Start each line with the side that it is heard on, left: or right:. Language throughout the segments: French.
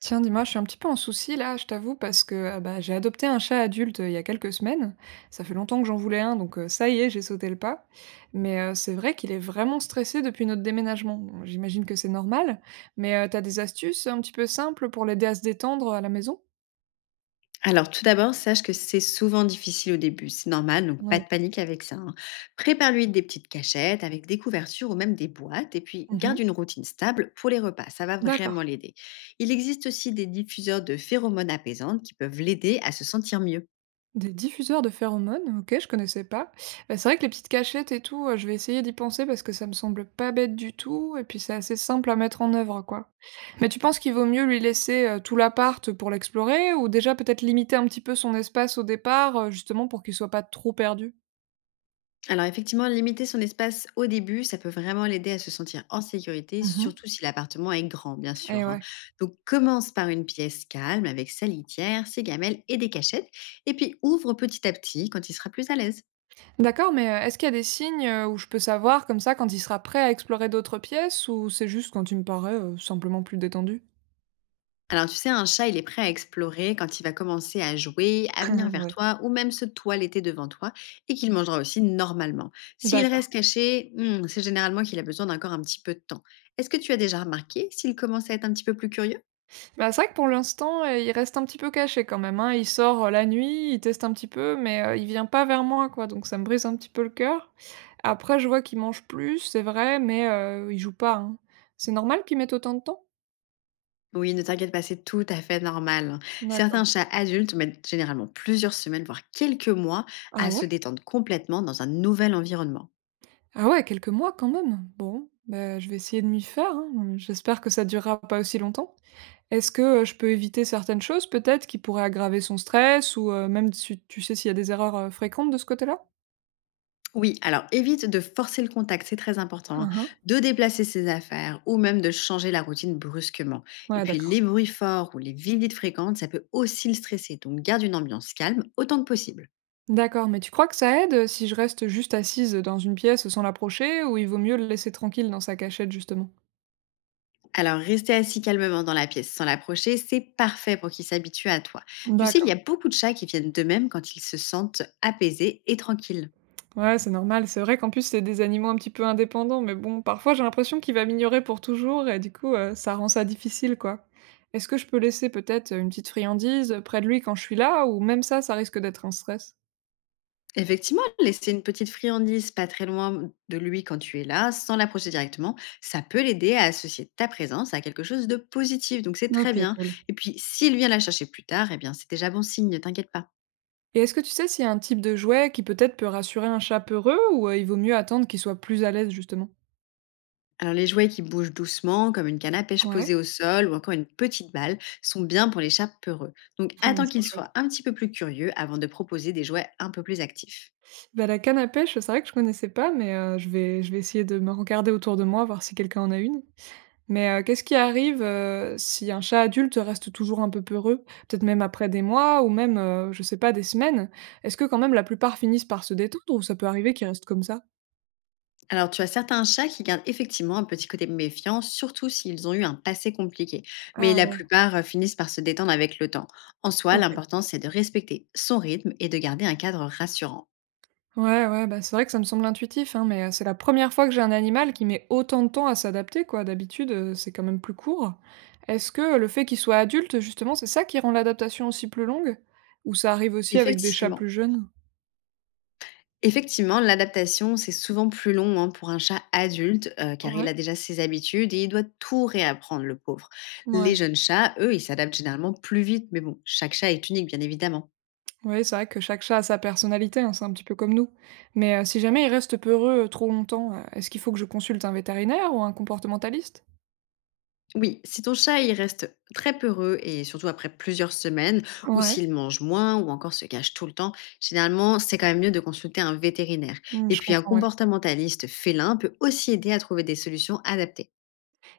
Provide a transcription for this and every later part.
right: Tiens, dis-moi, je suis un petit peu en souci là, je t'avoue, parce que j'ai adopté un chat adulte il y a quelques semaines. Ça fait longtemps que j'en voulais un, donc ça y est, j'ai sauté le pas. Mais c'est vrai qu'il est vraiment stressé depuis notre déménagement. Bon, j'imagine que c'est normal, mais t'as des astuces un petit peu simples pour l'aider à se détendre à la maison?
left: Alors, tout d'abord, sache que c'est souvent difficile au début, c'est normal, donc pas
right: Ouais.
left: de panique avec ça, hein. Prépare-lui des petites cachettes avec des couvertures ou même des boîtes, et puis garde
right: Mhm.
left: une routine stable pour les repas, ça va
right: D'accord.
left: vraiment l'aider. Il existe aussi des diffuseurs de phéromones apaisantes qui peuvent l'aider à se sentir mieux.
right: Des diffuseurs de phéromones? OK, je connaissais pas. Bah, c'est vrai que les petites cachettes et tout, je vais essayer d'y penser parce que ça me semble pas bête du tout et puis c'est assez simple à mettre en œuvre, quoi. Mais tu penses qu'il vaut mieux lui laisser, tout l'appart pour l'explorer ou déjà peut-être limiter un petit peu son espace au départ, justement pour qu'il soit pas trop perdu?
left: Alors effectivement, limiter son espace au début, ça peut vraiment l'aider à se sentir en sécurité,
right: Mmh.
left: surtout si l'appartement est grand, bien
right: Eh
left: sûr, hein.
right: ouais.
left: Donc commence par une pièce calme avec sa litière, ses gamelles et des cachettes, et puis ouvre petit à petit quand il sera plus à l'aise.
right: D'accord, mais, est-ce qu'il y a des signes, où je peux savoir comme ça quand il sera prêt à explorer d'autres pièces ou c'est juste quand il me paraît, simplement plus détendu?
left: Alors tu sais, un chat, il est prêt à explorer quand il va commencer à jouer, à venir vers
right: Ouais.
left: toi ou même se toiletter devant toi et qu'il mangera aussi normalement. S'il
right: D'accord.
left: reste caché, c'est généralement qu'il a besoin d'un corps un petit peu de temps. Est-ce que tu as déjà remarqué s'il commence à être un petit peu plus curieux?
right: Bah, c'est vrai que pour l'instant, il reste un petit peu caché quand même, hein. Il sort, la nuit, il teste un petit peu, mais, il vient pas vers moi, quoi, donc ça me brise un petit peu le cœur. Après, je vois qu'il mange plus, c'est vrai, mais, il joue pas, hein. C'est normal qu'il mette autant de temps?
left: Oui, ne t'inquiète pas, c'est tout à fait normal. Certains
right: D'accord.
left: chats adultes mettent généralement plusieurs semaines, voire quelques mois,
right: Ah
left: à se
right: ouais?
left: détendre complètement dans un nouvel environnement.
right: Ah ouais, quelques mois quand même. Bon, bah, je vais essayer de m'y faire, hein, j'espère que ça durera pas aussi longtemps. Est-ce que, je peux éviter certaines choses peut-être qui pourraient aggraver son stress ou, même si tu sais s'il y a des erreurs, fréquentes de ce côté-là?
left: Oui, alors évite de forcer le contact, c'est très important, hein,
right: Mmh mh.
left: de déplacer ses affaires ou même de changer la routine brusquement. Et
right: Ouais,
left: puis les
right: d'accord.
left: bruits forts ou les visites fréquentes, ça peut aussi le stresser, donc garde une ambiance calme autant que possible.
right: D'accord, mais tu crois que ça aide, si je reste juste assise, dans une pièce sans l'approcher ou il vaut mieux le laisser tranquille dans sa cachette justement?
left: Alors, rester assis calmement dans la pièce sans l'approcher, c'est parfait pour qu'ils s'habituent à toi. Tu sais, il y
right: D'accord.
left: a beaucoup de chats qui viennent d'eux-mêmes quand ils se sentent apaisés et tranquilles.
right: Ouais, c'est normal. C'est vrai qu'en plus, c'est des animaux un petit peu indépendants, mais bon, parfois j'ai l'impression qu'il va m'ignorer pour toujours et du coup, ça rend ça difficile, quoi. Est-ce que je peux laisser peut-être, une petite friandise, près de lui quand je suis là ou même ça, ça risque d'être un stress?
left: Effectivement, laisser une petite friandise pas très loin de lui quand tu es là, sans l'approcher directement, ça peut l'aider à associer ta présence à quelque chose de positif. Donc, c'est très
right: OK,
left: bien.
right: cool.
left: Et puis, s'il vient la chercher plus tard, eh bien, c'est déjà bon signe, t'inquiète pas.
right: Et est-ce que tu sais s'il y a un type de jouet qui peut-être peut rassurer un chat peureux ou, il vaut mieux attendre qu'il soit plus à l'aise justement?
left: Alors les jouets qui bougent doucement, comme une canne à pêche posée
right: Ouais,
left: au sol ou encore une petite balle, sont bien pour les chats peureux. Donc attends
right: ils
left: qu'ils
right: sont chouettes.
left: soient un petit peu plus curieux avant de proposer des jouets un peu plus actifs.
right: Bah, la canne à pêche, c'est vrai que je connaissais pas, mais je vais essayer de me regarder autour de moi, voir si quelqu'un en a une. Mais qu'est-ce qui arrive, si un chat adulte reste toujours un peu peureux? Peut-être même après des mois ou même, je sais pas, des semaines? Est-ce que quand même la plupart finissent par se détendre ou ça peut arriver qu'ils restent comme ça?
left: Alors tu as certains chats qui gardent effectivement un petit côté méfiant, surtout s'ils ont eu un passé compliqué. Mais
right: Ah
left: la
right: ouais,
left: plupart finissent par se détendre avec le temps. En soi,
right: OK.
left: l'important c'est de respecter son rythme et de garder un cadre rassurant.
right: Ouais, ouais, bah, c'est vrai que ça me semble intuitif, hein, mais, c'est la première fois que j'ai un animal qui met autant de temps à s'adapter, quoi. D'habitude, c'est quand même plus court. Est-ce que le fait qu'il soit adulte, justement, c'est ça qui rend l'adaptation aussi plus longue? Ou ça arrive aussi avec des chats
left: Effectivement,
right: plus jeunes?
left: Effectivement, l'adaptation, c'est souvent plus long hein, pour un chat adulte, car il
right: Ouais,
left: a déjà ses habitudes et il doit tout réapprendre, le pauvre. Les
right: ouais.
left: jeunes chats, eux, ils s'adaptent généralement plus vite, mais bon, chaque chat est unique, bien évidemment.
right: Ouais, c'est vrai que chaque chat a sa personnalité, hein, c'est un petit peu comme nous. Mais, si jamais il reste peureux, trop longtemps, est-ce qu'il faut que je consulte un vétérinaire ou un comportementaliste?
left: Oui, si ton chat, il reste très peureux, et surtout après plusieurs semaines, ou
right: Ouais,
left: s'il mange moins, ou encore se cache tout le temps, généralement, c'est quand même mieux de consulter un vétérinaire.
right: mmh,
left: Et
right: je
left: puis, un
right: comprends, ouais.
left: comportementaliste félin peut aussi aider à trouver des solutions adaptées.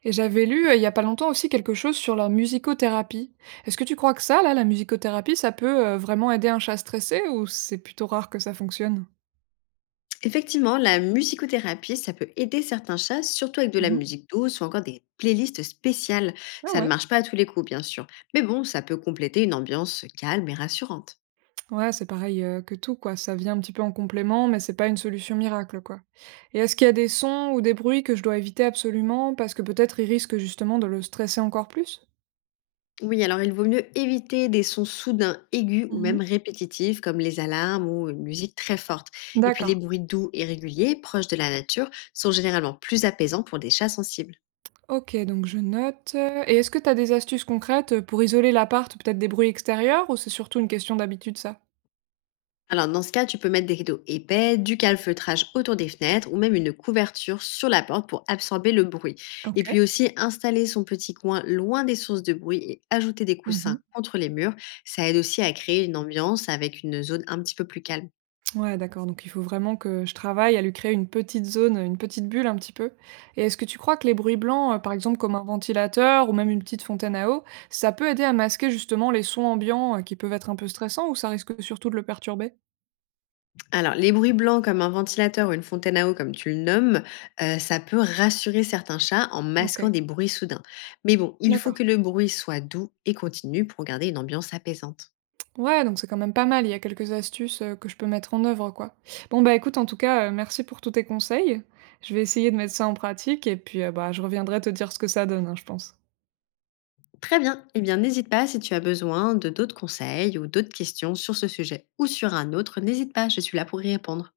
right: Et j'avais lu, il y a pas longtemps aussi quelque chose sur la musicothérapie. Est-ce que tu crois que ça là, la musicothérapie, ça peut, vraiment aider un chat stressé ou c'est plutôt rare que ça fonctionne?
left: Effectivement, la musicothérapie, ça peut aider certains chats, surtout avec de la
right: Mmh.
left: musique douce ou encore des playlists spéciales.
right: Ah
left: Ça ne
right: ouais?
left: marche pas à tous les coups, bien sûr. Mais bon, ça peut compléter une ambiance calme et rassurante.
right: Ouais, c'est pareil, que tout quoi, ça vient un petit peu en complément, mais c'est pas une solution miracle, quoi. Et est-ce qu'il y a des sons ou des bruits que je dois éviter absolument parce que peut-être ils risquent justement de le stresser encore plus?
left: Oui, alors il vaut mieux éviter des sons soudains, aigus ou même
right: Mmh.
left: répétitifs, comme les alarmes ou une musique très forte. Et puis les
right: D'accord.
left: bruits doux et réguliers, proches de la nature, sont généralement plus apaisants pour des chats sensibles.
right: OK, donc je note, et est-ce que tu as des astuces concrètes, pour isoler l'appart, peut-être des bruits extérieurs ou c'est surtout une question d'habitude ça?
left: Alors, dans ce cas, tu peux mettre des rideaux épais, du calfeutrage autour des fenêtres ou même une couverture sur la porte pour absorber le bruit. Et
right: OK.
left: puis aussi, installer son petit coin loin des sources de bruit et ajouter des
right: Mmh.
left: coussins contre les murs, ça aide aussi à créer une ambiance avec une zone un petit peu plus calme.
right: Ouais, d'accord, donc il faut vraiment que je travaille à lui créer une petite zone, une petite bulle un petit peu. Et est-ce que tu crois que les bruits blancs, par exemple comme un ventilateur ou même une petite fontaine à eau, ça peut aider à masquer justement les sons ambiants qui peuvent être un peu stressants ou ça risque surtout de le perturber?
left: Alors, les bruits blancs comme un ventilateur ou une fontaine à eau, comme tu le nommes, ça peut rassurer certains chats en
right: Ok,
left: masquant des bruits soudains. Mais bon, il faut
right: d'accord.
left: que le bruit soit doux et continu pour garder une ambiance apaisante.
right: Ouais, donc c'est quand même pas mal, il y a quelques astuces que je peux mettre en œuvre, quoi. Bon bah écoute, en tout cas, merci pour tous tes conseils. Je vais essayer de mettre ça en pratique et puis bah je reviendrai te dire ce que ça donne, hein, je pense.
left: Très bien. Eh bien, n'hésite pas si tu as besoin de d'autres conseils ou d'autres questions sur ce sujet ou sur un autre. N'hésite pas, je suis là pour y répondre.